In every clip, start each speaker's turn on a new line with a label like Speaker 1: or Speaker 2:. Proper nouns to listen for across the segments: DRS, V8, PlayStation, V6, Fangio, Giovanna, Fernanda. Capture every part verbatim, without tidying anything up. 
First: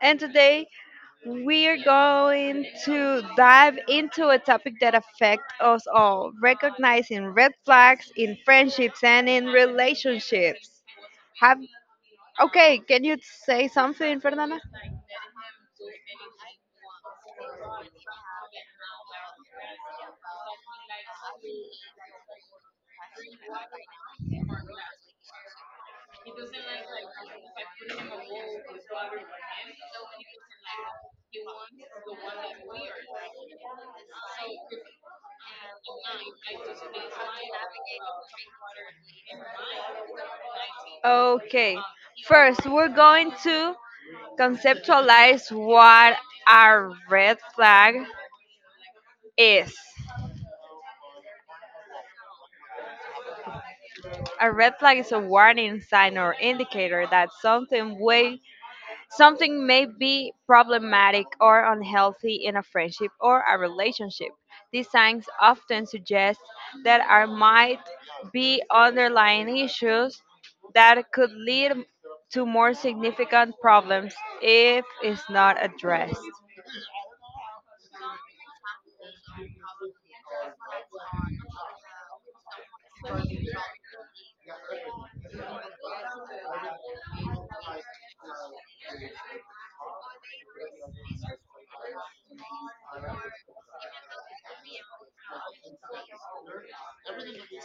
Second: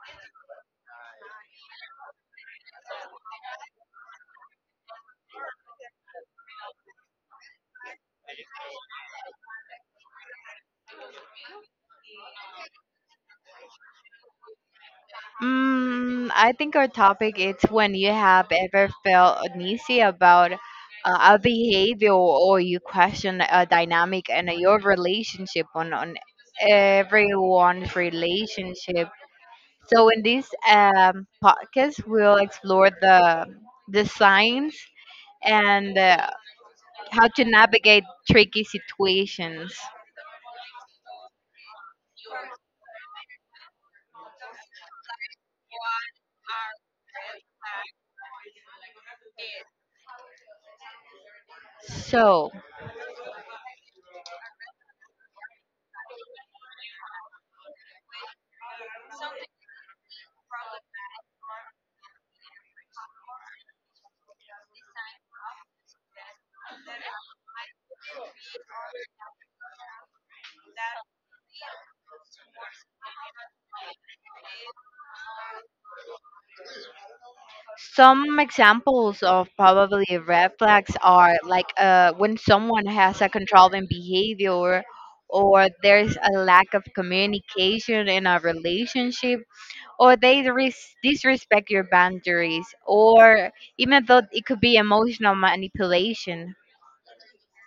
Speaker 1: and today we are going to dive into a topic that affects us all recognizing red flags in friendships and in relationships. Have okay, can you say something, Fernanda?
Speaker 2: mm, I think our topic is when you have ever felt uneasy about uh, a behavior or you question a dynamic and your relationship on, on everyone's relationship. So in this um, podcast, we'll explore the the signs and uh, how to navigate tricky situations.
Speaker 1: Okay, first, we're going to conceptualize what a red flag is.
Speaker 2: So.
Speaker 1: A red flag is a warning sign or indicator that something way something may be problematic or unhealthy in a friendship or a relationship. These signs often suggest that there might be underlying issues that could lead to more significant problems if it's not addressed.
Speaker 2: Some examples of probably red flags are like uh, when someone has a controlling behavior, or there's a lack of communication in a relationship, or they dis- disrespect your boundaries, or even though it could be emotional manipulation.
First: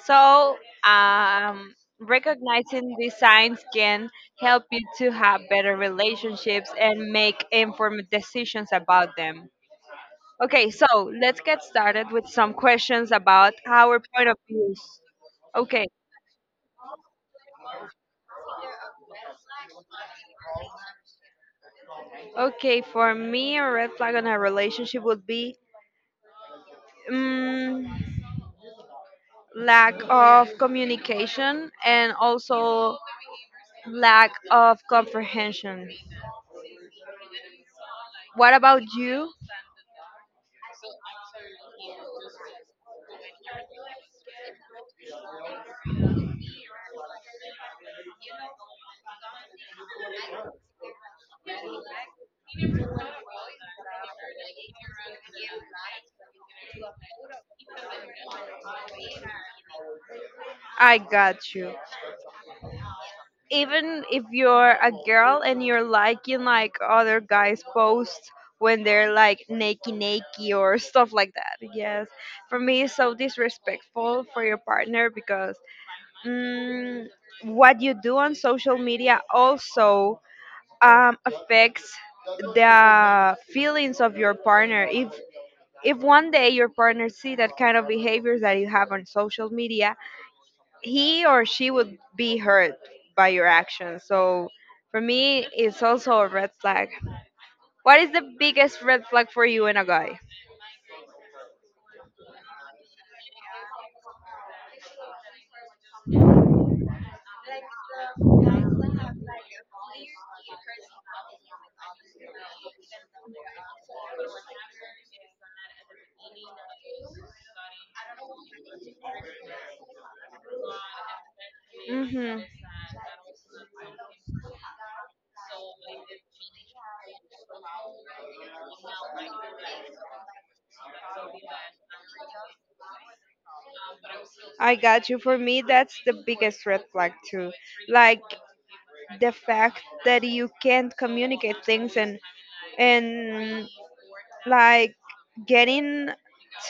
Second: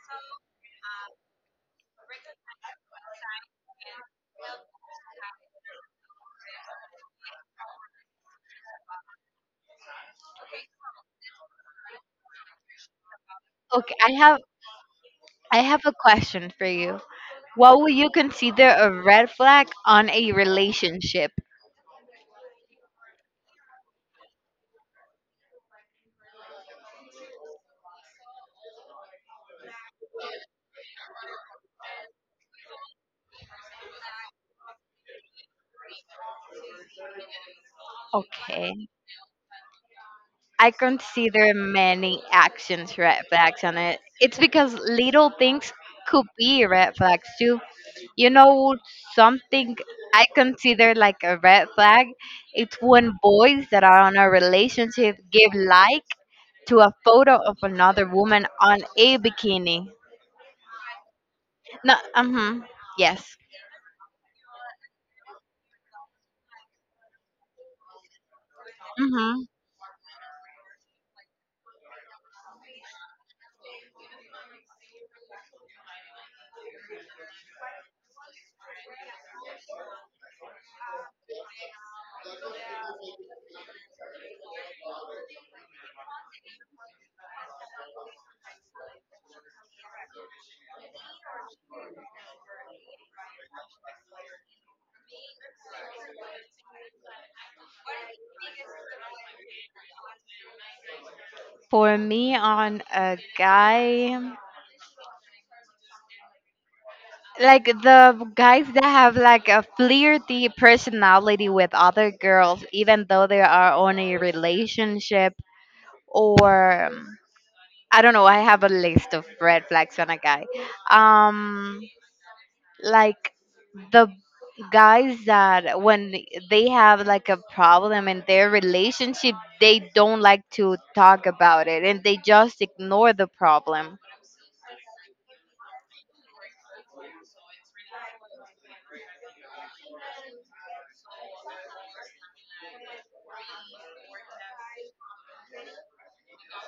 Speaker 1: So, um, Recognizing these signs can help you to have better relationships and make informed decisions about them. Okay, so let's get started with some questions about
Speaker 2: Okay,
Speaker 1: our
Speaker 2: I
Speaker 1: point of
Speaker 2: have
Speaker 1: views.
Speaker 2: I
Speaker 1: Okay,
Speaker 2: have a question for you. What would you consider a red flag on a relationship?
Speaker 1: okay, for me, a red flag on a relationship would be um, lack of communication and also lack of comprehension. What about
Speaker 2: Okay.
Speaker 1: you?
Speaker 2: I consider many actions red flags, and it, it's because little things could be red flags too. You know, something I consider like a red flag, it's when boys that are on a relationship give like to a photo of another woman on a bikini.
Speaker 1: I got you.
Speaker 2: No, uh-huh, yes.
Speaker 1: Even if you're a girl and you're liking like other guys posts when they're
Speaker 2: Mm-hmm.
Speaker 1: like naked naked or stuff like that, yes, for me it's so disrespectful for your partner because mm, what you do on social media also um, affects the feelings of your partner. If if one day your partner see that kind of behaviors that you have on social media, he or she would be hurt by your actions. So for me, it's also a red flag. What is the biggest red flag for you in a guy?
Speaker 2: For me, on a guy, like the guys that have like a flirty personality with other girls, even though they are on a relationship or um, I don't know, I have a list of red flags on a guy. Um,
Speaker 1: hmm
Speaker 2: like the guys that when they have like a problem in their relationship, they don't like to talk about it and they just ignore the problem.
Speaker 1: I got you. For me, that's the biggest red flag too. Like the fact that you can't communicate things, and and like getting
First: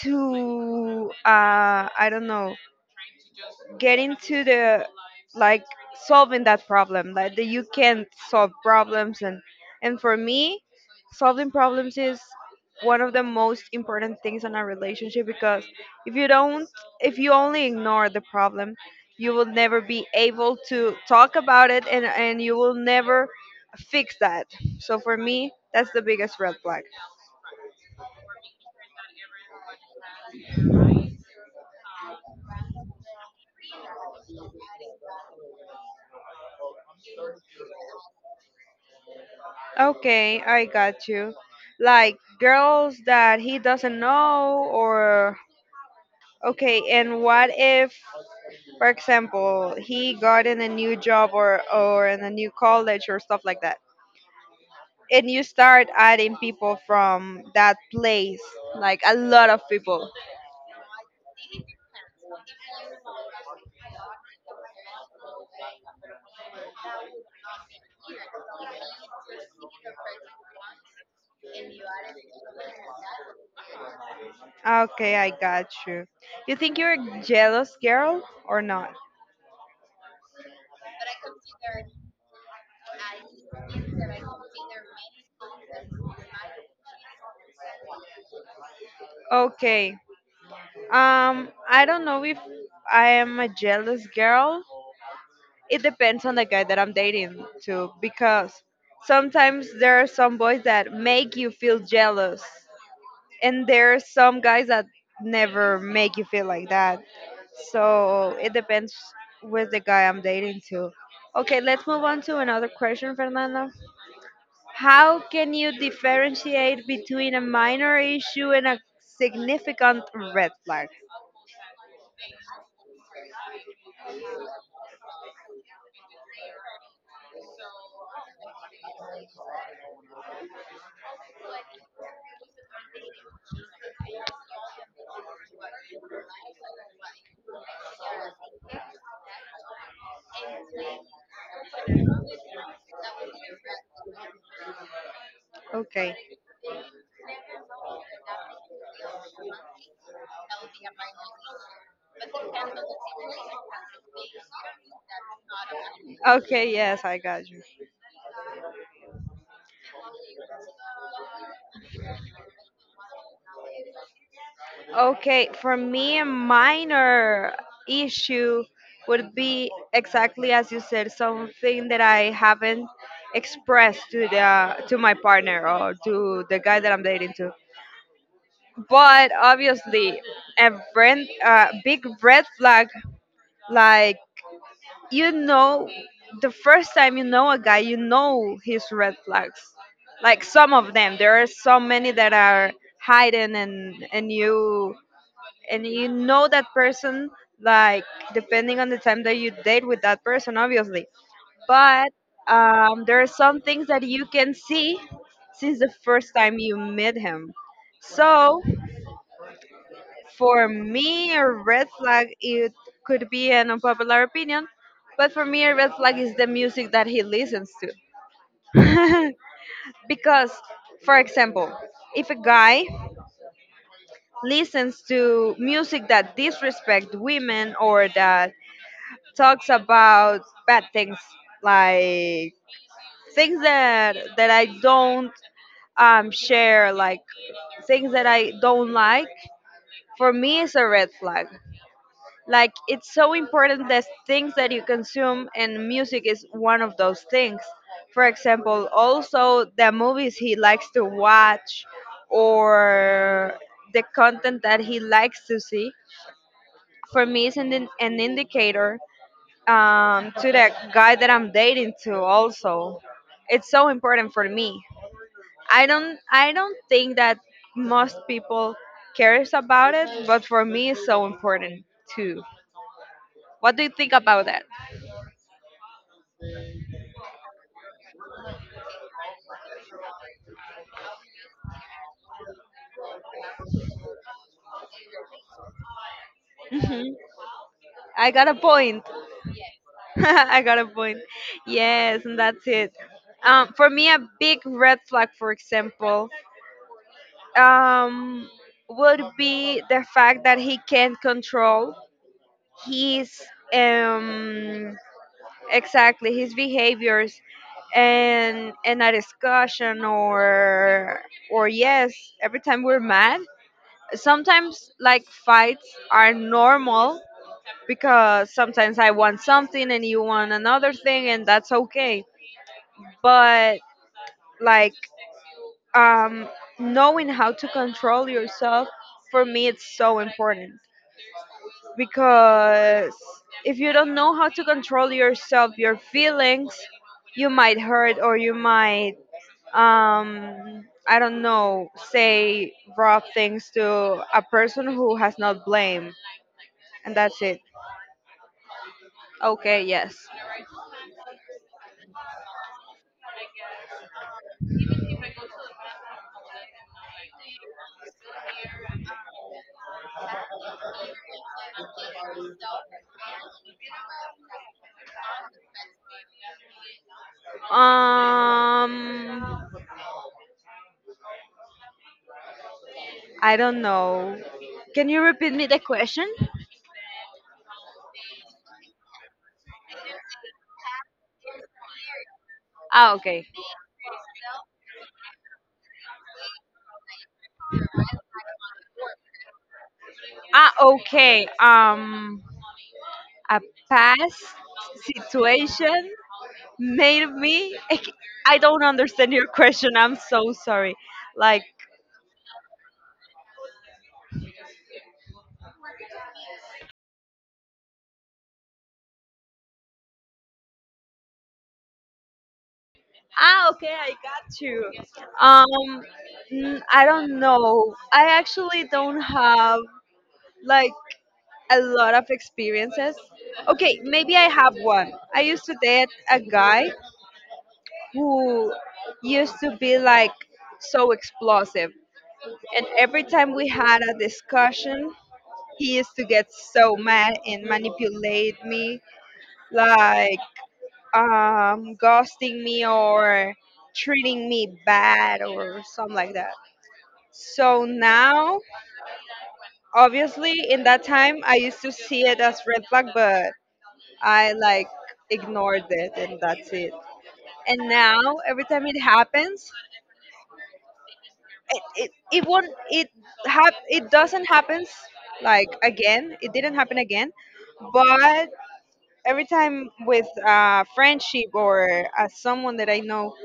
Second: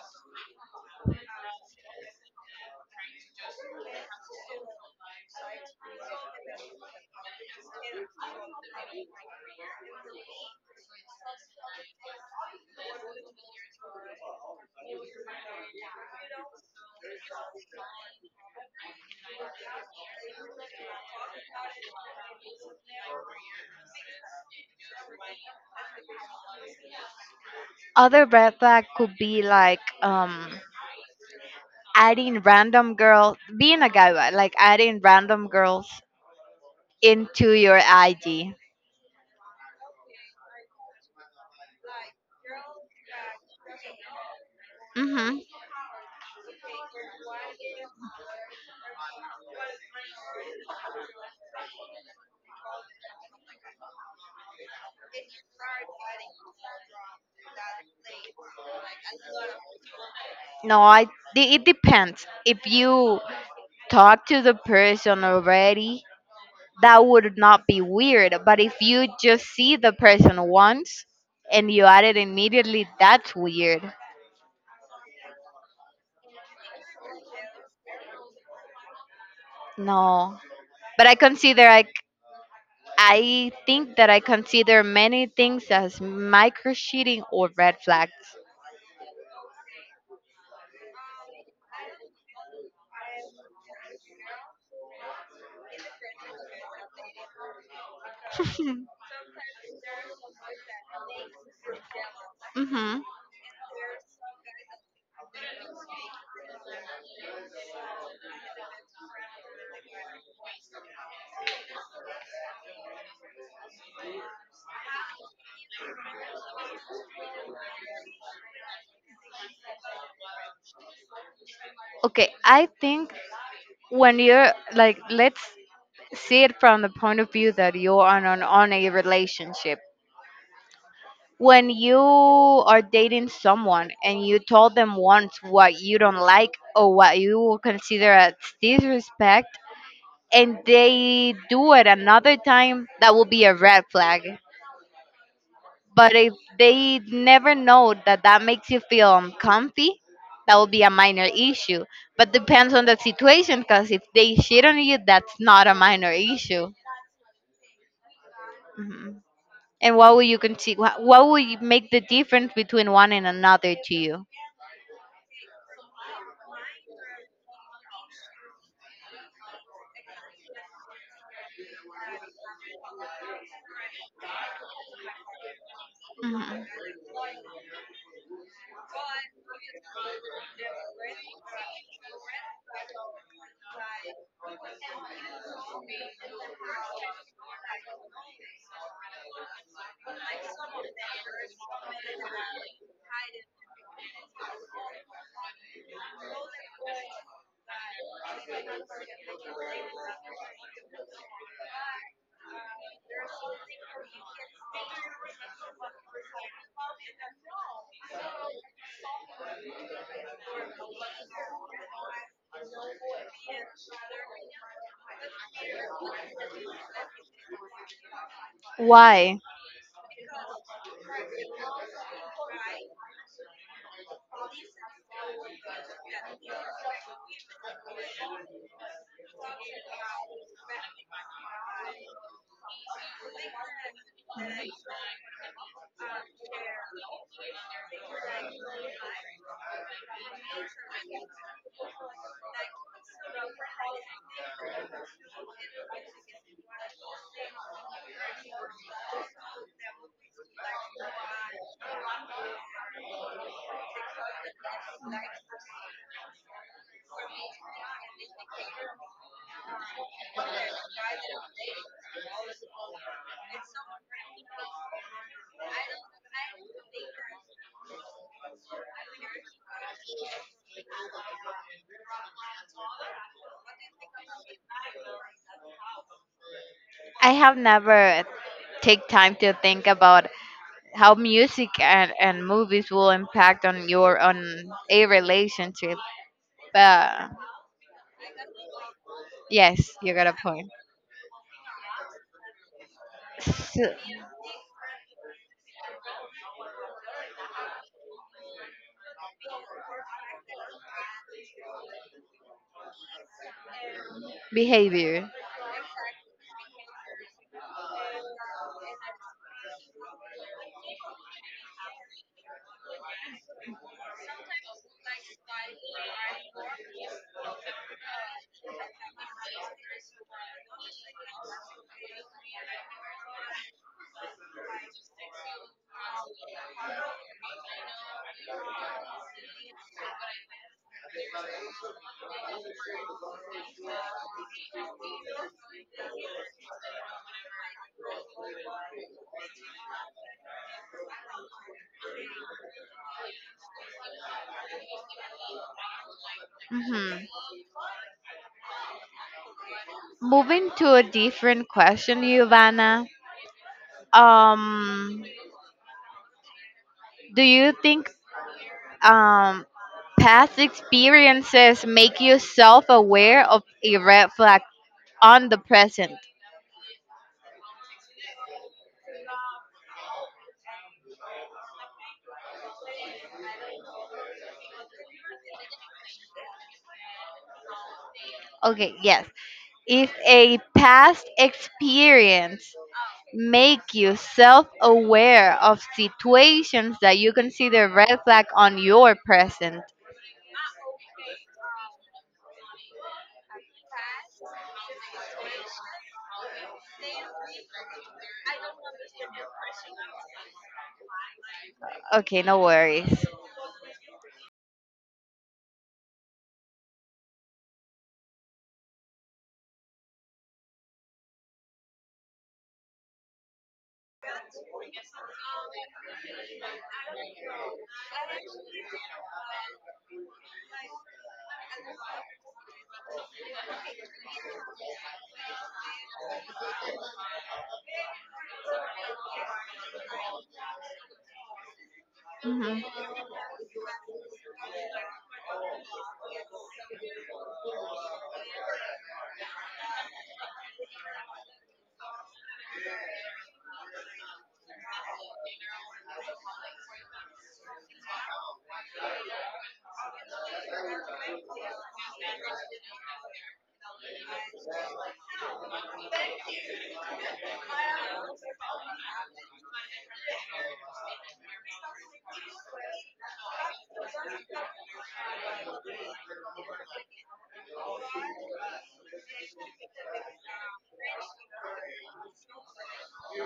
Speaker 1: to uh I don't know, get into the, like, solving that problem, like that you can't solve problems, and and for me, solving problems is one of the most important things in a relationship because if you don't if you only ignore the problem, you will never be able to talk about it, and and you will never fix that. So for me, that's the biggest red flag.
Speaker 2: Other red flag could be like um adding random girls, being a gaiba, like adding random girls into your I G.
Speaker 1: Okay, I got you. Like girls that he doesn't know,
Speaker 2: Hmm.
Speaker 1: or okay, and what if, for example, he got in a new job or or in a new college or stuff like that, and you start adding people from that place, like a lot of people.
Speaker 2: No, I. de- It depends. If you talk to the person already, that would not be weird. But if you just see the person once and you add it immediately, that's weird.
Speaker 1: Okay, I got you. You think you're a jealous girl or not?
Speaker 2: No, but I consider I. c- I think that I consider many things as micro cheating or red flags.
Speaker 1: Okay. Um, I don't know if I am a jealous girl. It depends on the guy that I'm dating too, because sometimes there are some boys that make you feel jealous,
Speaker 2: Hmm.
Speaker 1: and there are some guys that never make you feel like that. So it depends with the guy I'm dating too. Okay, let's move on to another question, Fernando. How can you differentiate between a minor issue and a significant red flag?
Speaker 2: Okay, I think when you're like let's see it from the point of view that you're on an, on a relationship, when you are dating someone and you told them once what you don't like or what you consider as disrespect, and they do it another time, that will be a red flag. But
Speaker 1: Okay.
Speaker 2: if they never know that that makes you feel uncomfy, that will be a minor issue. But depends on the situation, because if they shit on you, that's not a minor issue.
Speaker 1: Okay, yes, I got you.
Speaker 2: Mhm. And what would you consider? What, what would you make the difference between one and another to you?
Speaker 1: Okay, for me, a minor issue would be exactly as you said, something that I haven't expressed to the to my partner or to the
Speaker 2: Hmm.
Speaker 1: guy that I'm dating to. But obviously, a red, uh, big red flag, like, you know, the first time you know a guy, you know his red flags. Like some of them, there are so many that are hidden, and and you, and you know that person, like, depending on the time that you date with that person, obviously. But um, there are some things that you can see since the first time you met him. So for me, a red flag, it could be an unpopular opinion, but for me, a red flag is the music that he listens to.
Speaker 2: Why?
Speaker 1: Because, for example, if a guy listens to music that disrespect women or that talks about bad things, like things that that I don't um, share, like things that I don't like. For me, it's a red flag. Like it's so important that things that you consume, and music is one of those things. For example, also the movies he likes to watch, or the content that he likes to see. For me, is an, an indicator um, to the guy that I'm dating to also. It's so important for me. I don't I don't think that most people cares about it, but for me it's so important too. What do you think about that?
Speaker 2: I have never take time to think about how music and, and movies will impact on your on a relationship.
Speaker 1: hmm
Speaker 2: But
Speaker 1: I got a point.
Speaker 2: yes, you got a
Speaker 1: I
Speaker 2: point.
Speaker 1: got a point. Yes, and that's it. Um,
Speaker 2: So,
Speaker 1: for me, a big red flag, for example, um, would be the fact that he can't control his, um,
Speaker 2: behavior.
Speaker 1: exactly his behaviors, and in a discussion or or yes every time we're mad, sometimes like fights are normal because sometimes I want something and you want another thing, and that's okay. But, like, um knowing how to control yourself, for me, it's so important. Because if you don't know how to control yourself, your feelings, you might hurt, or you might, um, I don't know, say raw things to a person who has not blame, and
Speaker 2: Hmm.
Speaker 1: that's it. Okay, yes.
Speaker 2: Moving to a different question, Giovanna. Um, do you think um past experiences make you self aware of a red flag on the present.
Speaker 1: Um, I don't know. Can you repeat me the question?
Speaker 2: Okay, yes. If a past experience
Speaker 1: Ah, okay.
Speaker 2: make you self aware of situations that you consider red flag on your present.
Speaker 1: Ah, okay. Um, a past situation made of me? Ec- I don't understand your question. I'm so sorry. Like,
Speaker 2: Okay, no worries.
Speaker 1: ah, okay, I got you. Um, mm, I don't know. I actually don't have, like, a lot of experiences. Okay, maybe I have one. I used to date a guy who used to be like so explosive,
Speaker 2: Hmm.
Speaker 1: and every time we had a discussion, he used to get so mad and manipulate me, like, um, ghosting me or treating me bad or something like that. So now, obviously, in that time, I used to see it as red flag, but I, like, ignored it, and that's it. And now, every time it happens, it it, it won't it hap it doesn't happens like again. It didn't happen again, but every time with uh, friendship or as someone that I know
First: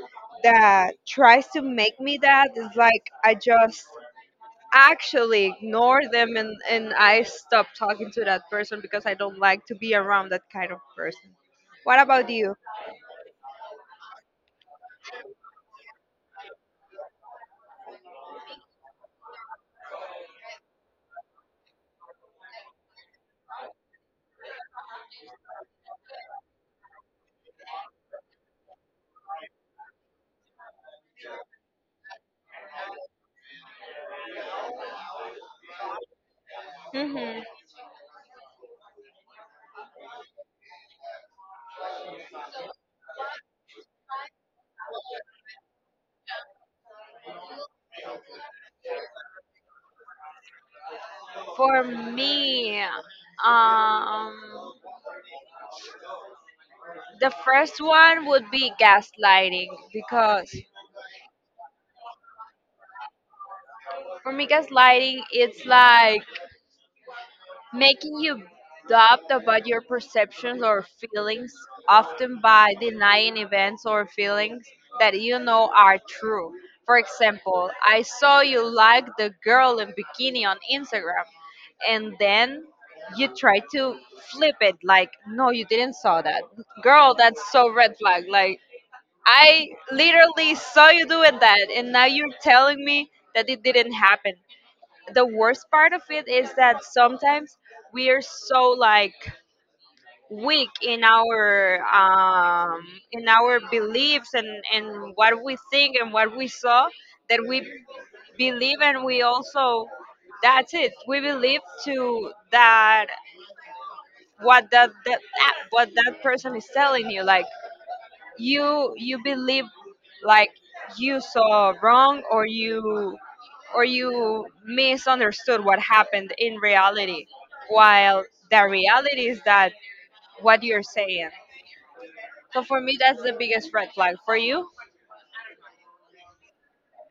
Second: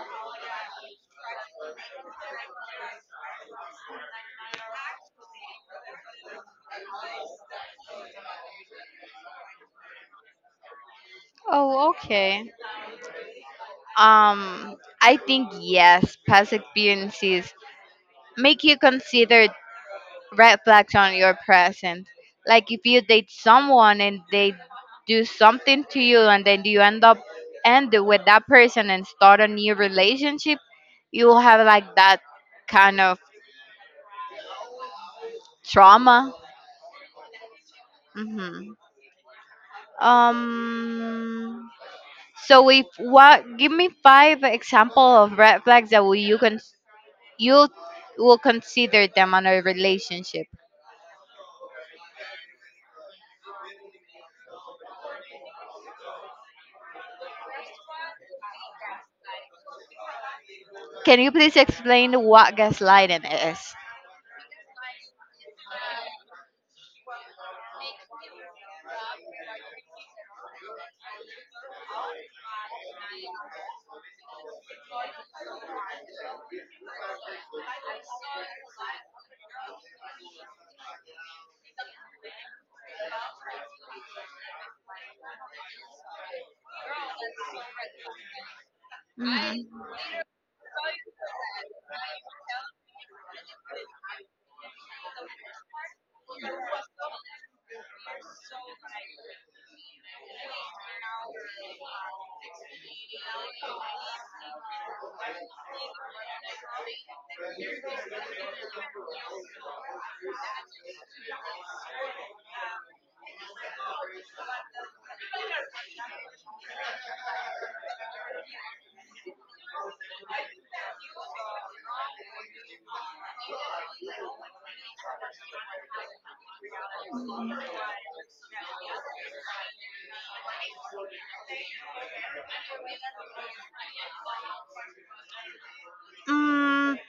Speaker 1: that tries to make me that is like, I just actually ignore them, and, and I stop talking to that person because I don't like to be around that kind of person.
Speaker 2: Oh,
Speaker 1: What about
Speaker 2: okay.
Speaker 1: you?
Speaker 2: Um, I think yes, past experiences make you consider red flags on your present. Like if you date someone and they do something to you and then you end up end it with that person and start a new relationship, you'll have like that kind of trauma.
Speaker 1: hmm
Speaker 2: Hmm. Um. So if what? Give me five example of red flags that will you can you will consider them on a relationship.
Speaker 1: For me, um, the first one would be gaslighting. Because
Speaker 2: Can you please explain what gaslighting is?
Speaker 1: for me, gaslighting it's like making you doubt about your perceptions or feelings, often by denying events or feelings that you know are true. For example, I saw you like the girl in bikini on Instagram, and then you try to flip it like, no, you didn't saw that. Girl, that's so red flag. Like, I literally saw you doing that, and now you're telling me that it didn't happen. The worst part of it is that sometimes we are so, like, weak in our um in our beliefs, and and what we think and what we saw, that we believe, and we also, that's it, we believe to that, what that, that, that what that person is telling you. Like you you believe, like, you saw wrong, or you or you misunderstood what happened in reality. While the reality is that what you're saying. So for me, that's the biggest red flag for you.
Speaker 2: Mhm.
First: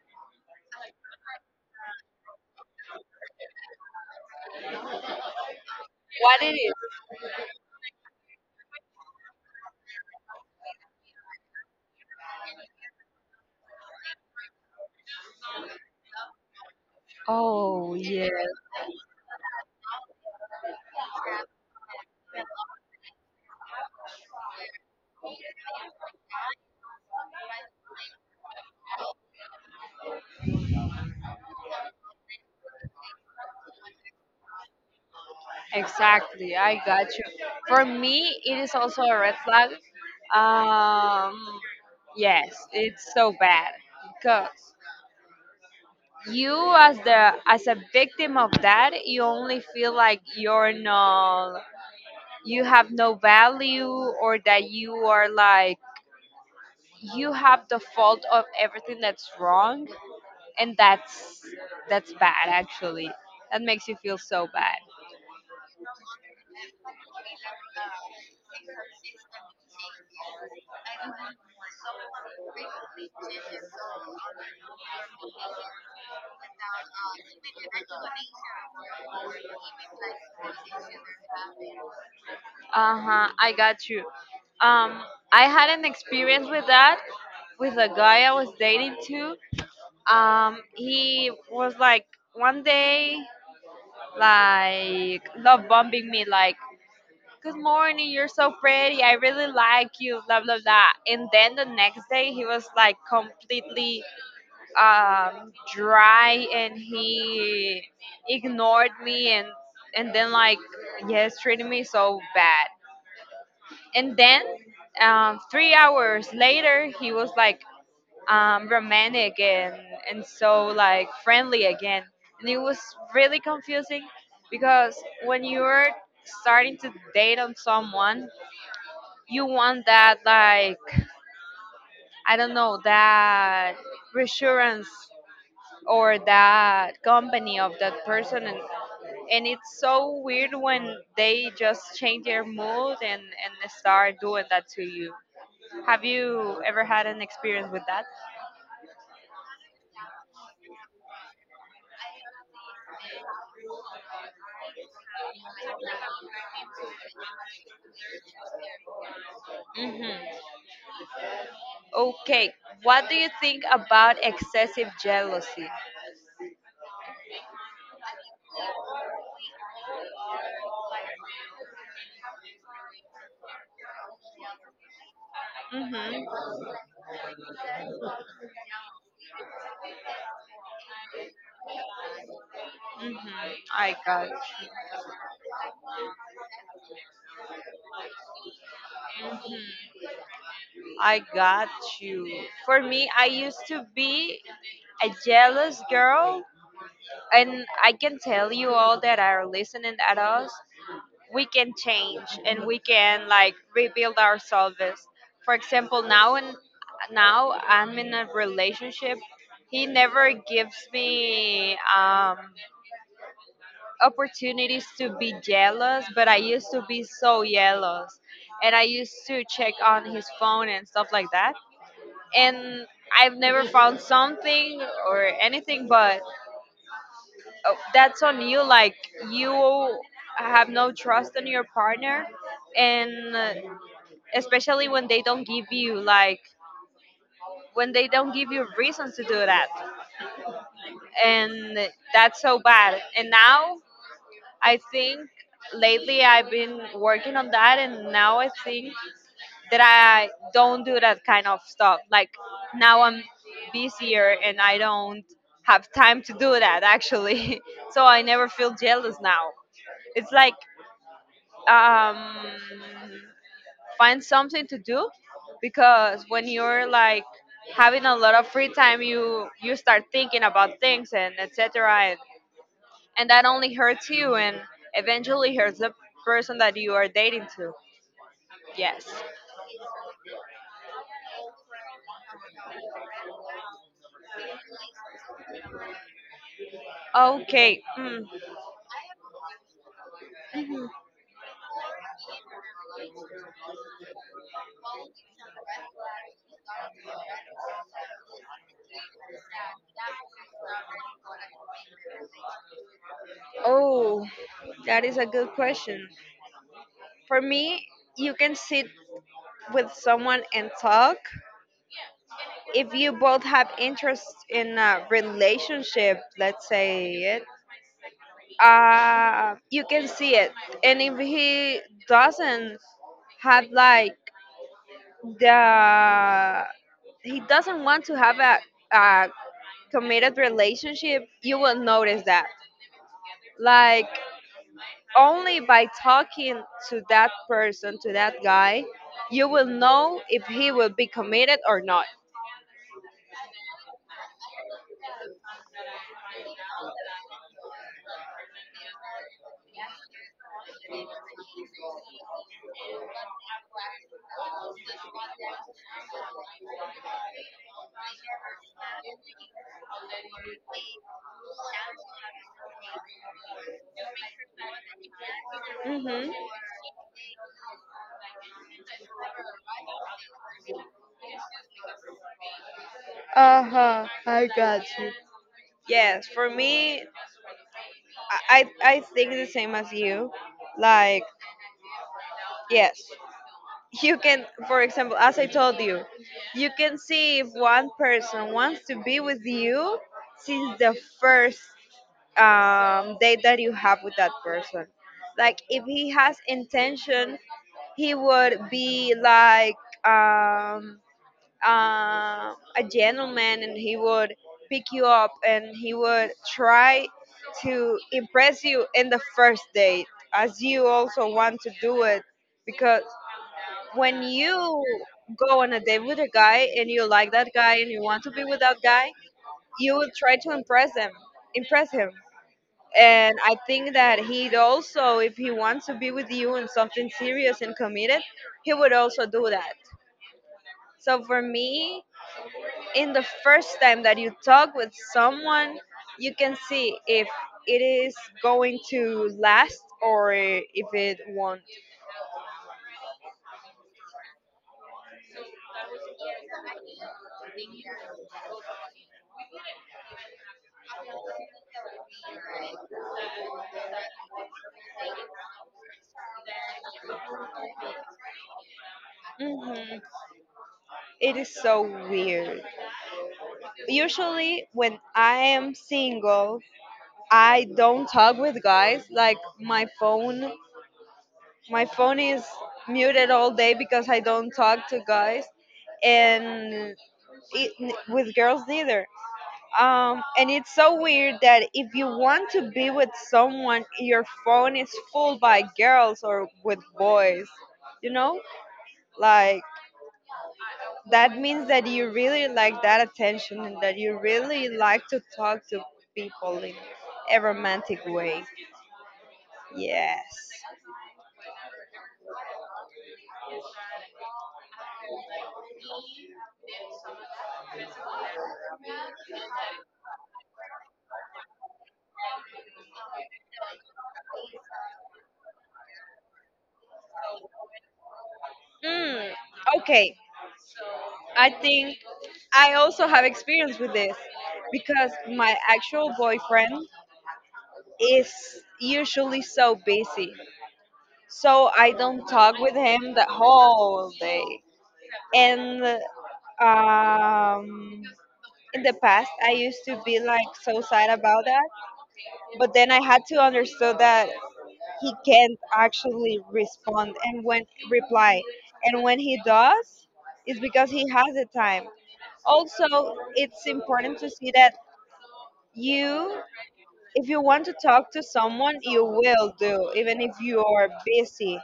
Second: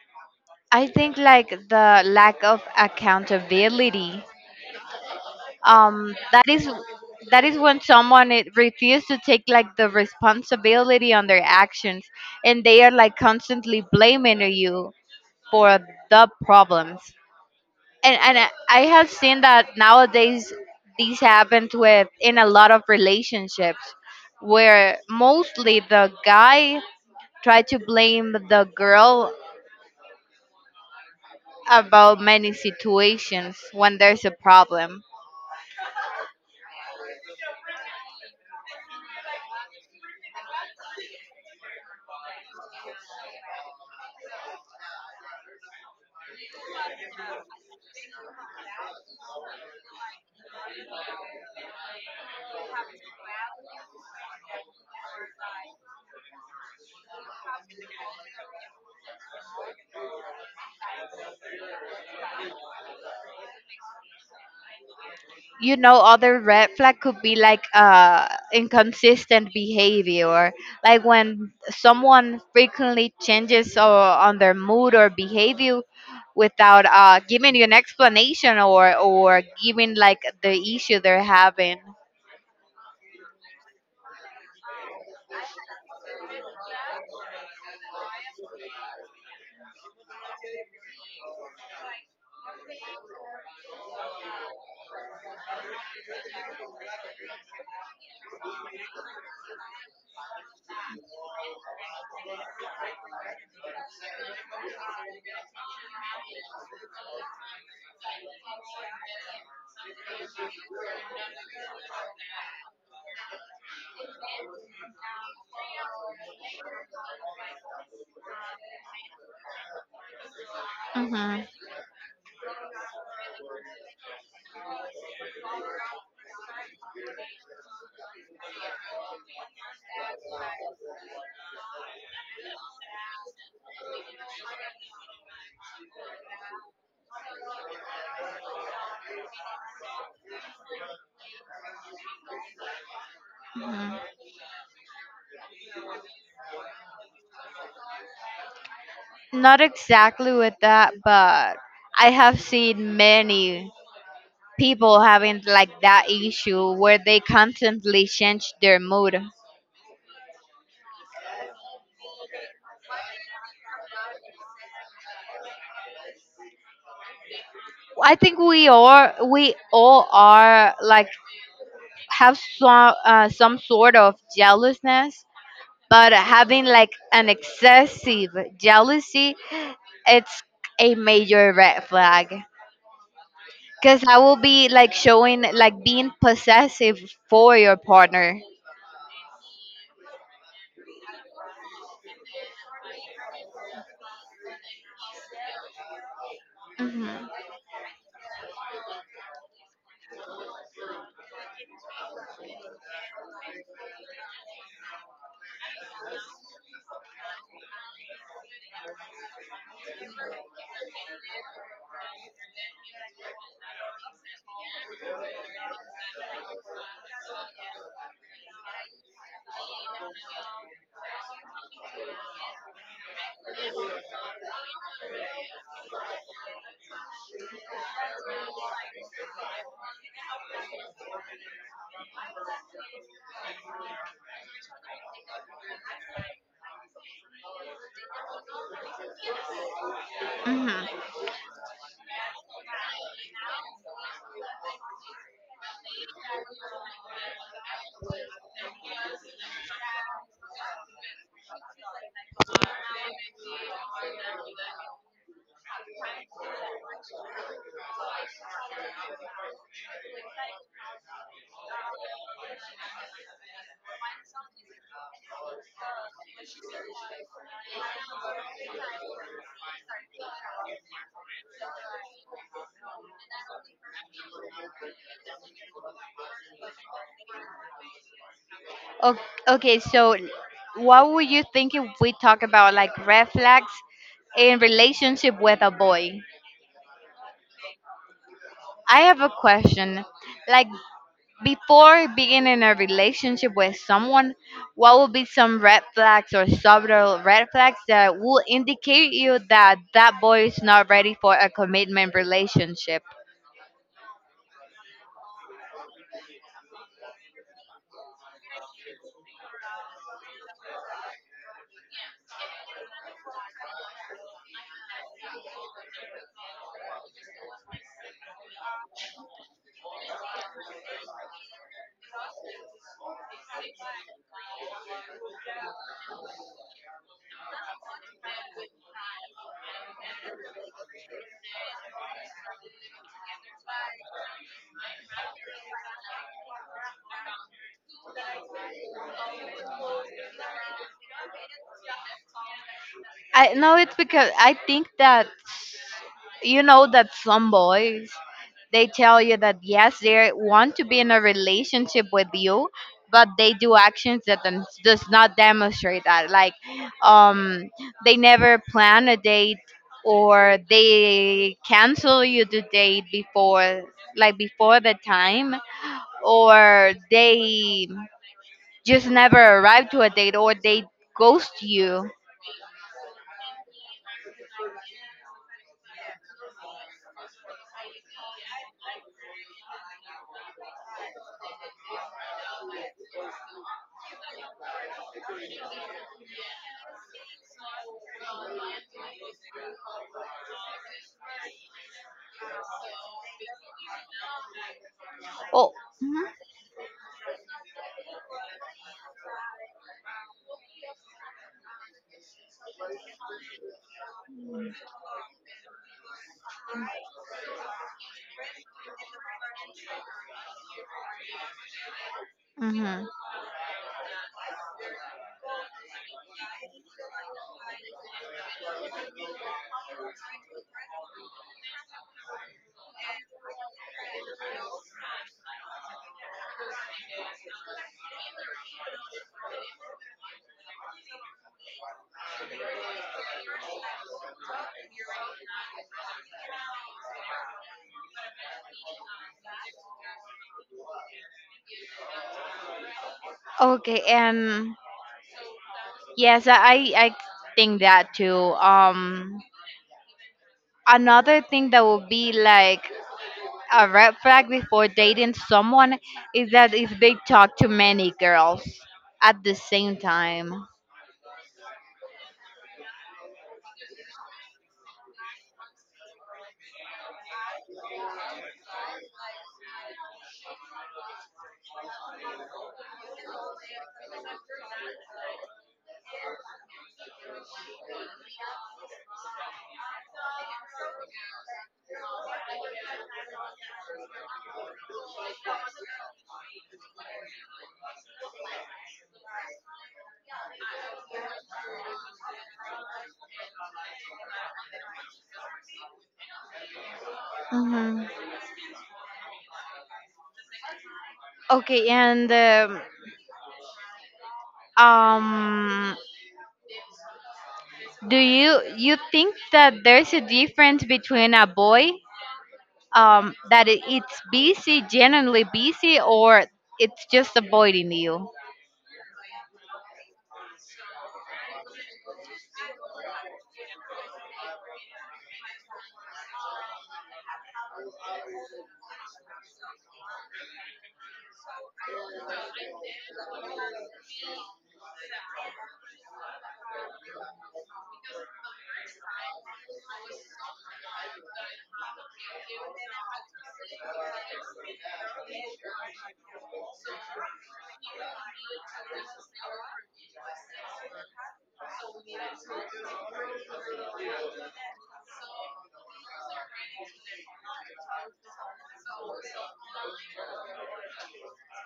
Speaker 2: I think like the lack of accountability. Um,
Speaker 1: What
Speaker 2: that
Speaker 1: it
Speaker 2: is
Speaker 1: is.
Speaker 2: that is when someone it refuses to take like the responsibility on their actions, and they are like constantly blaming you for the problems.
Speaker 1: Oh,
Speaker 2: And
Speaker 1: yes,
Speaker 2: and I I have seen that nowadays these happens with in a lot of relationships, where mostly the guy try to blame the girl about many situations when there's a problem.
Speaker 1: exactly, I got you. For me, it is also a red flag. um yes, it's so bad because you as the as a victim of that, you only feel like you're no you have no value, or that you are, like, you have the fault of everything that's wrong. And that's that's bad actually. That makes you feel so bad.
Speaker 2: You know, other red flag could be like uh, inconsistent behavior, like when someone frequently changes uh, on their mood or behavior without uh, giving you an explanation or or giving like the issue they're having.
Speaker 1: Uh-huh, I got you. Um I had an experience with that, with a guy I was dating too. Um he was like one day, like, love bombing me, like, good morning, you're so pretty, I really like you, blah blah blah. And then the next day he was like completely um dry, and he ignored me, and and then like, yes, treated me so bad. And then um, three hours later he was like um, romantic and and so like
Speaker 2: Hmm.
Speaker 1: friendly again. And it was really confusing because when you're starting to date on someone, you want that, like, I don't know, that reassurance or that company of that person. And and it's so weird when they just change their mood and and start
Speaker 2: Hmm.
Speaker 1: doing that to you. Have you ever had an experience with that?
Speaker 2: Not exactly with that, but I have seen many people having like that issue where they constantly change their mood.
Speaker 1: hmm Okay, what do you think about excessive jealousy?
Speaker 2: I think we are we all are like have some uh, some sort of jealousness, but
Speaker 1: Mhm.
Speaker 2: having like an excessive jealousy, it's a major red flag.
Speaker 1: Mhm. I
Speaker 2: Cause I
Speaker 1: got.
Speaker 2: will be like showing like being possessive for your partner.
Speaker 1: Mhm. I got you. For me, I used to be a jealous girl,
Speaker 2: Hmm.
Speaker 1: and I can tell you all that are listening at us, we can change and we can, like, rebuild ourselves. For example, now and now I'm in a relationship. He never gives me um opportunities to be jealous, but I used to be so jealous. And I used to check on his phone and stuff like that. And I've never found something or anything, but uh, that's on you. Like, you have no trust in your partner. And uh, Especially when they don't give you, like, when they don't give you reasons to do that.
Speaker 2: Hmm.
Speaker 1: And that's so bad. And now I think lately I've been working on that, and now I think that I don't do that kind of stuff. Like now I'm busier and I don't have time to do that actually. So I never feel jealous now. It's like um, find something to do because when you're like having a lot of free time you you start thinking about things and etc, and that only hurts you and eventually hurts the person that you are dating to. Yes.
Speaker 2: O- Okay, so what would you think if we talk about like red flags in relationship with a boy?
Speaker 1: Okay. Mm.
Speaker 2: I have a question. Like before being in a relationship with someone, what would be some red flags or subtle red flags that will indicate you that that boy is not ready for a commitment relationship?
Speaker 1: Oh, that is a good question. For me, you can sit with someone and talk if you both have interest in a relationship. Let's say it. Uh, you can see it, and if he doesn't have like the he doesn't want to have a, a committed relationship, you will notice that. Like, only by talking to that person, to that guy, you will know if he will be committed or not.
Speaker 2: I know it's because I think that you know that some boys, they tell you that yes they want to be in a relationship with you, but they do actions that then does not demonstrate that, like um they never plan a date, or they cancel you the date before, like before the time,
Speaker 1: Hmm
Speaker 2: or they just never arrive to a date, or they ghost you.
Speaker 1: Uh huh. I Yes, for me, I, I I think the same as you. Like, yes, you can, for example, as I told you, you can see if one person wants to be with you since the first um, date that you have with that person. Like
Speaker 2: Oh,
Speaker 1: if he
Speaker 2: mm-hmm.
Speaker 1: has intention, he would be like um, uh, a gentleman, and he would pick you up, and he would try to impress you in the first date, as you also want to do it,
Speaker 2: Mm-hmm.
Speaker 1: because when you go on a date with a guy and you like that guy and you want to be with that guy you will try to impress him impress him. And I think that he'd also, if he wants to be with you in something serious and committed, he would also do that. So for me, in the first time that you talk with someone, you can see if it is going to last or if it won't.
Speaker 2: Okay, and yes, I I think that too. Um, another thing that would be like a red flag before dating someone is that if they talk to many girls at the same
Speaker 1: Mhm.
Speaker 2: time.
Speaker 1: It is so weird. Usually, when I am single, I don't talk with guys. Like, my phone my phone is muted all day because I don't talk to guys and it, with girls neither. Um, and it's so weird that if you want to be with someone, your phone is full by girls or with boys, you know? Like, that means that you really like that attention and that you really like to talk to people in a romantic
Speaker 2: Mm-hmm.
Speaker 1: way. Yes.
Speaker 2: Okay, and um, um, do you you think that there's a difference between a boy um that it, it's busy, genuinely busy, or it's just avoiding you?
Speaker 1: Mm, okay. I think I also have experience with this because my actual boyfriend is usually so busy. So I don't talk with him the whole day. And um, in the past, I used to be like so sad about that. But then I had to understand that he can't actually respond and when reply. And when he does, it's because he has the time. Also, it's important to see that you, if you want to talk to someone, you will do, even if you are busy.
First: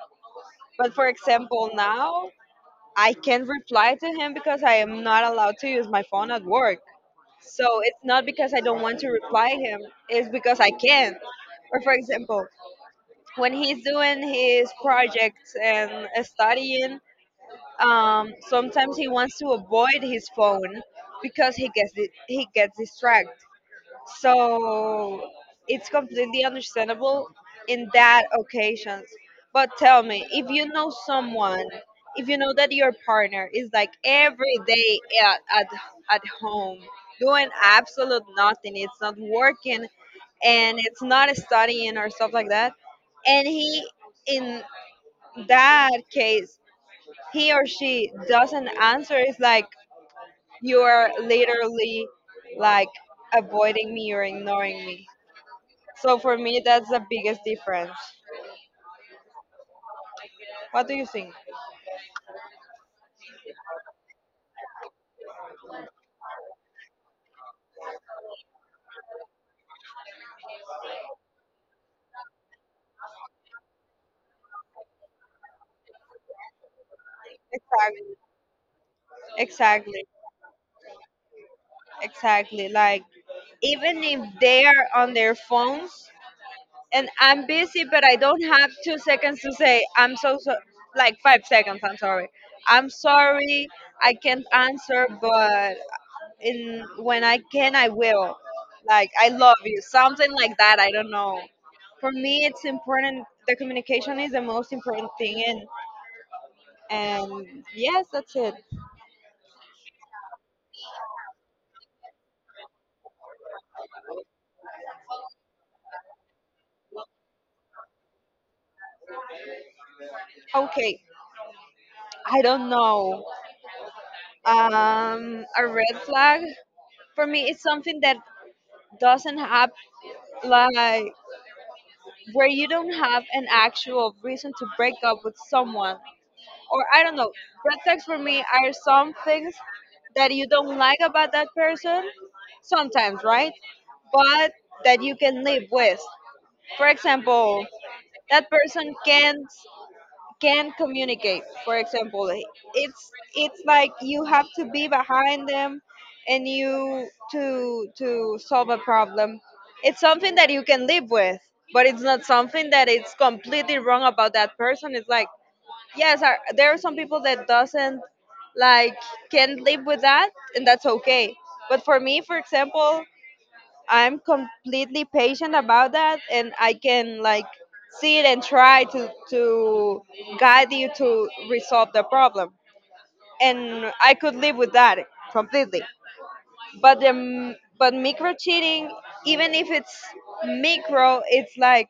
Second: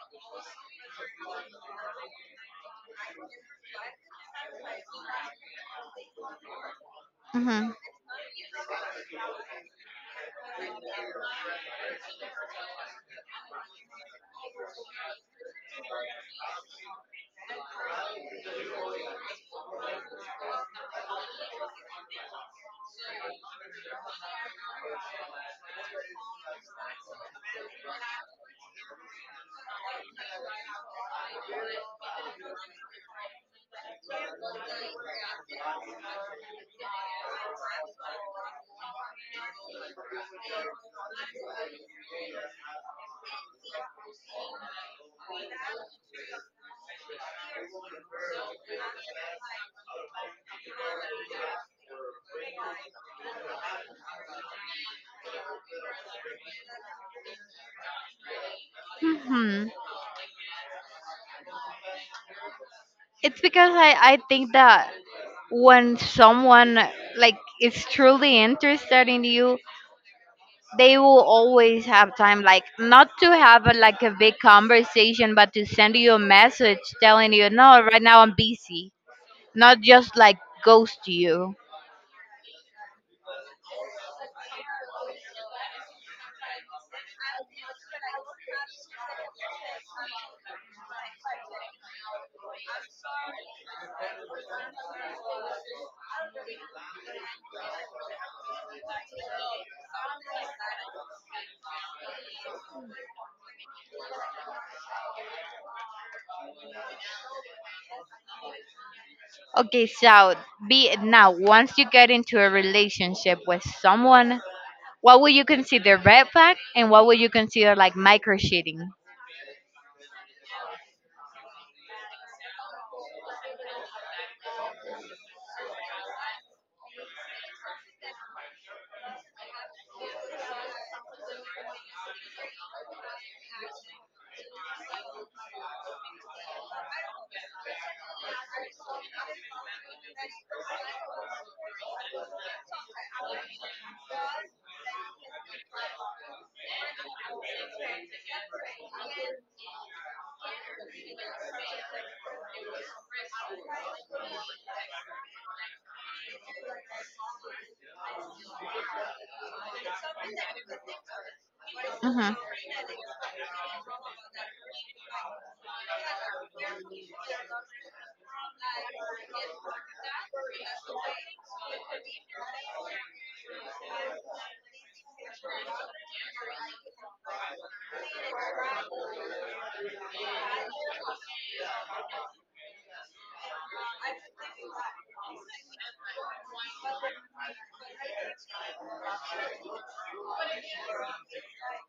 Speaker 1: But for example, now I can't reply to him because I am not allowed to use my phone at work.
Speaker 2: Mhm.
Speaker 1: So it's not because I don't want to reply him, it's because I can't. Or for example, when he's doing his projects and studying, um, sometimes he wants to avoid his phone because he gets di- he gets distracted. So it's completely understandable in that occasions. But tell me, if you know someone, if you know that your partner is like every day at, at, at home doing absolute nothing, it's not working and it's not studying or stuff like that, and he, in that case, he or she doesn't answer, it's like you are literally like avoiding me or ignoring me, so for me, that's the biggest difference.
Speaker 2: Mhm.
Speaker 1: What do you think?
Speaker 2: It's because I I think that when someone like is truly interested in you, they will always have time, like not to have a, like a big conversation, but to send you a message telling you no right
Speaker 1: Exactly,
Speaker 2: now I'm busy, not
Speaker 1: exactly,
Speaker 2: just like ghost you.
Speaker 1: exactly. Like even if they are on their phones and I'm busy, but I don't have two seconds to say I'm so, so like five seconds. I'm sorry. I'm sorry. I can't answer, but in when I can, I will. Like I love you, something like that. I don't know. For me, it's important. The communication is the most important thing in. And yes, that's it.
Speaker 2: Okay, so be now once you get into a relationship with someone, what would you consider red flag and what would you consider like micro cheating.
Speaker 1: Okay, I don't know. Um, a red flag for me is something that doesn't have like where you don't have an actual reason to break up with someone, or I don't know. Red flags for me are some things that you don't like about that person sometimes, right? But that you can live with. For example, that person can't can communicate. For example, it's it's like you have to be behind them and you to to solve a problem. It's something that you can live with, but it's not something that it's completely wrong about that person. It's like yes, are, there are some people that doesn't like can live with that, and that's okay. But for me, for example, I'm completely patient about that, and I can like see it and try to to guide you to resolve the problem. And I could live with that completely. But the but micro cheating, even if it's micro, it's like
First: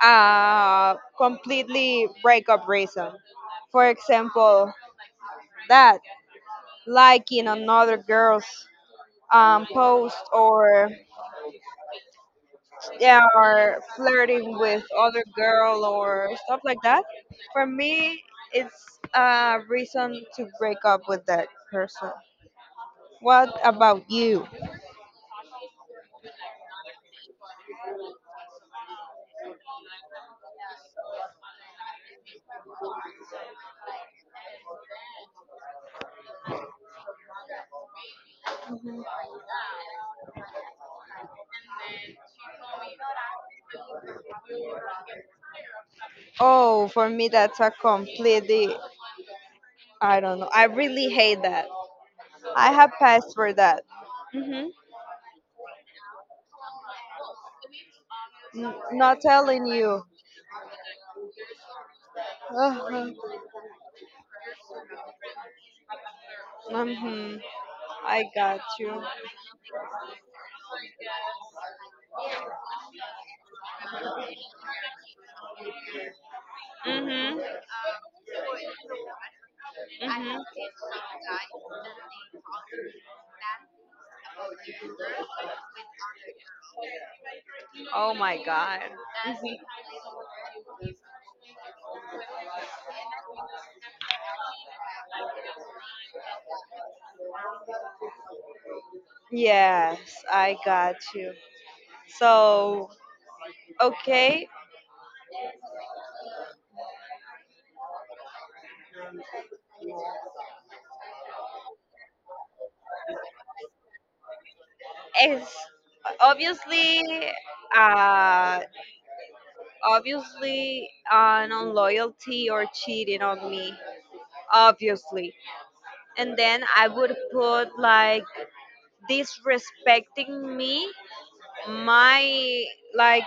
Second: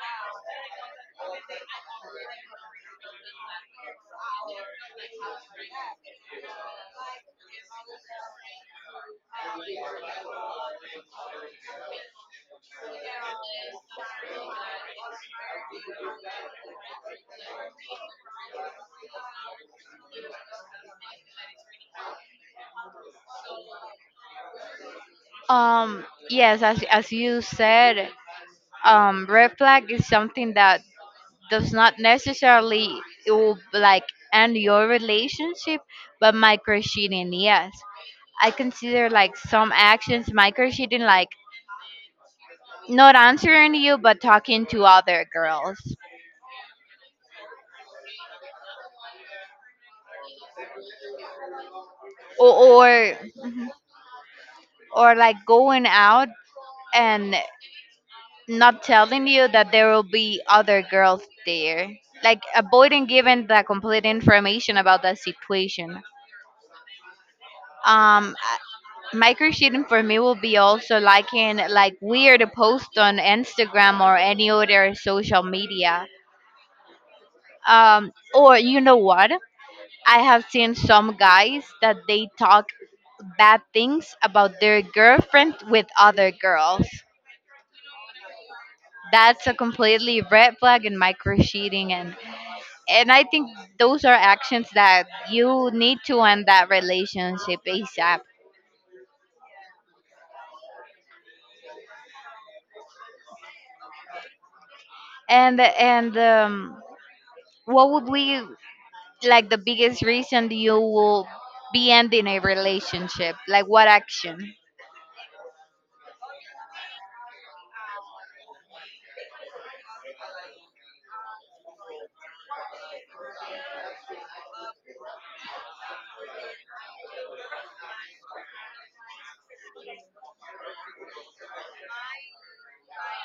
Speaker 1: a completely breakup reason. For example, that liking another girl's um, post, or they are flirting with other girl or stuff like that, for me it's a reason to break up with that person. What about you?
Speaker 2: Um, yes, as as you said, um, red flag is something that does not necessarily it will like end your relationship, but micro cheating, yes. I consider like some actions micro cheating, like not answering you but talking to other girls,
Speaker 1: Oh, for me that's a completely, I don't know, I really hate that. I
Speaker 2: or
Speaker 1: have
Speaker 2: or,
Speaker 1: passed for that. Hmm
Speaker 2: or like going out and
Speaker 1: N-
Speaker 2: not
Speaker 1: not
Speaker 2: telling you
Speaker 1: telling
Speaker 2: that there
Speaker 1: you.
Speaker 2: will be other girls there, like avoiding
Speaker 1: uh
Speaker 2: giving the complete information about the situation.
Speaker 1: hmm I
Speaker 2: um I-
Speaker 1: got you.
Speaker 2: Microcheating for me will be also liking like weird post on Instagram or any other social media,
Speaker 1: Hmm
Speaker 2: um or you know what, I have
Speaker 1: hmm
Speaker 2: seen some guys that they talk bad things about their girlfriend with other girls.
Speaker 1: Oh my god.
Speaker 2: That's a completely red flag in micro cheating, and and I think those are actions that you need to end that relationship ASAP.
Speaker 1: Yes, I got you. So okay,
Speaker 2: And and um, what would be like the biggest reason you will be ending a relationship? Like what action?
Speaker 1: it's obviously uh obviously an unloyalty or cheating on me, obviously. And then I would put like disrespecting me, my, like,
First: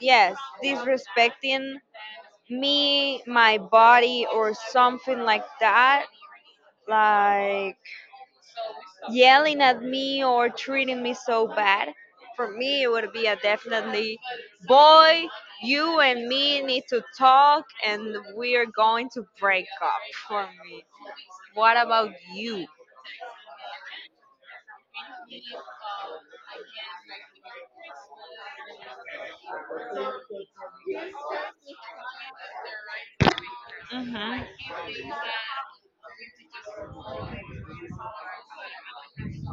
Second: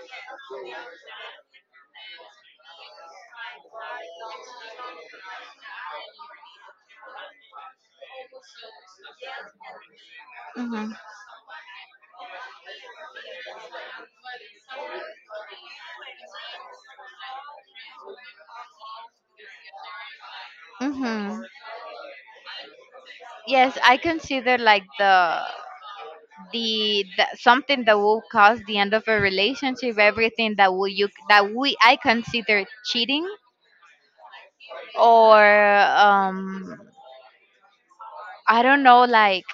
Speaker 1: yes, disrespecting me, my body or something like that, like yelling at me or
Speaker 2: Mhm.
Speaker 1: treating me so bad. For me, it would be a definitely, boy, you and me need to talk and we are going to break up for me.
Speaker 2: Mhm.
Speaker 1: What about you?
Speaker 2: Yes, I consider like the the, the something that will cause the end of a relationship, everything that will you that we I consider cheating,
Speaker 1: Hmm
Speaker 2: or um I don't know, like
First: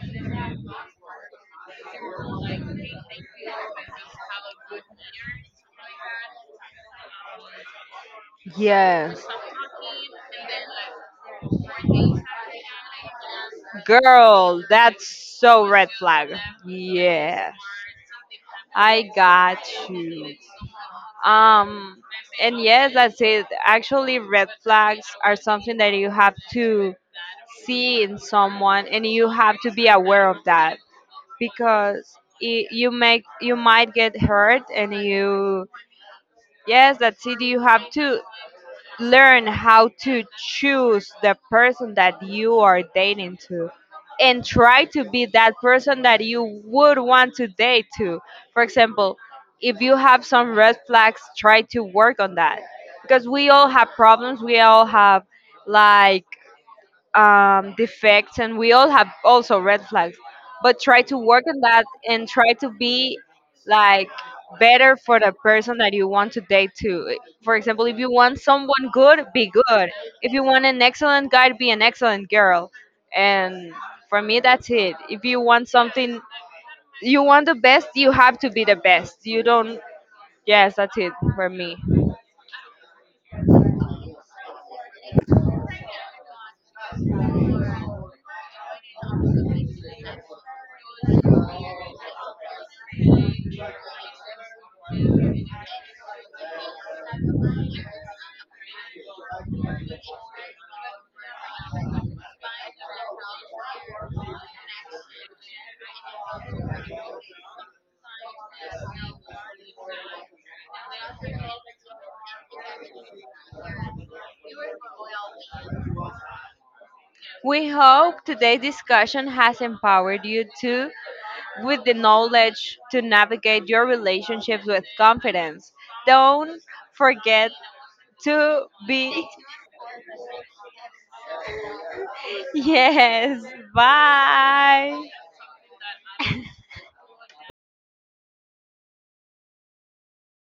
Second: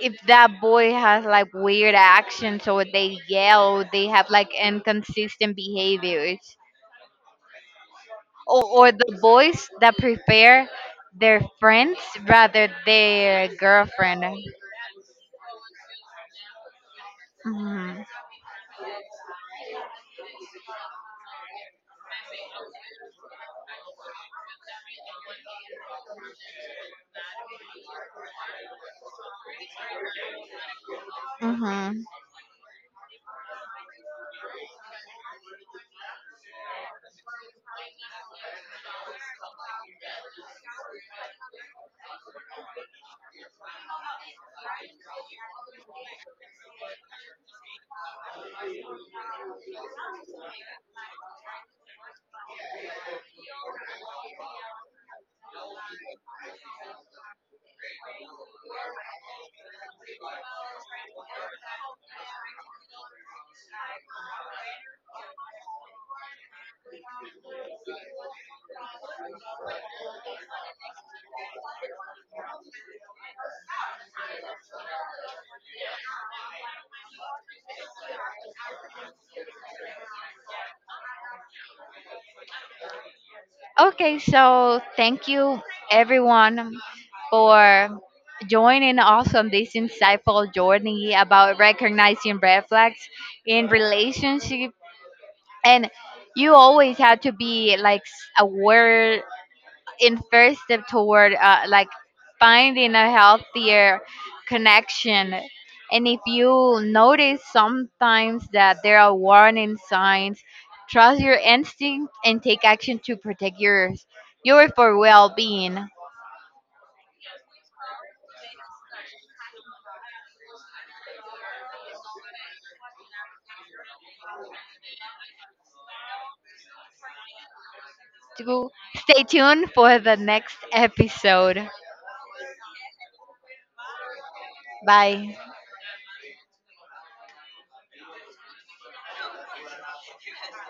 Speaker 2: if that boy has like weird actions, or they yell, they have like inconsistent behaviors, or, or the
Speaker 1: Yes.
Speaker 2: boys that prefer their friends rather their girlfriend.
Speaker 1: Girl, that's so red flag. Yes.
Speaker 2: Hmm.
Speaker 1: I got you. Um, and yes, that's it. Actually, red flags are something that you have to see in someone, and you have to be aware of that
Speaker 2: Hmm.
Speaker 1: because it, you make you might get hurt, and you, yes, that's it. You have to learn how to choose the person that you are dating to and try to be that person that you would want to date to. For example, if you have some red flags try to work on that because we all have problems, we all have like um, defects, and we all have also red flags, but try to work on that and try to be like better for the person that you want to date to. For example, if you want someone good be good, if you want an excellent guy be an excellent girl. And for me that's it. If you want something, you want the best you have to be the best, you don't, yes that's it for me.
Speaker 2: Okay, so thank you everyone for joining us on this insightful journey about recognizing red flags in relationship, and you always have to be like s- aware in first step toward uh, like finding a healthier connection. And if you notice sometimes that there are warning signs, trust your instinct and take action to protect yours your for well-being.
Speaker 1: We hope today's discussion has empowered you to, with the knowledge to navigate your relationships with confidence. Don't forget to
Speaker 2: To stay
Speaker 1: be.
Speaker 2: tuned for the next episode.
Speaker 1: Yes. Bye.
Speaker 2: Bye.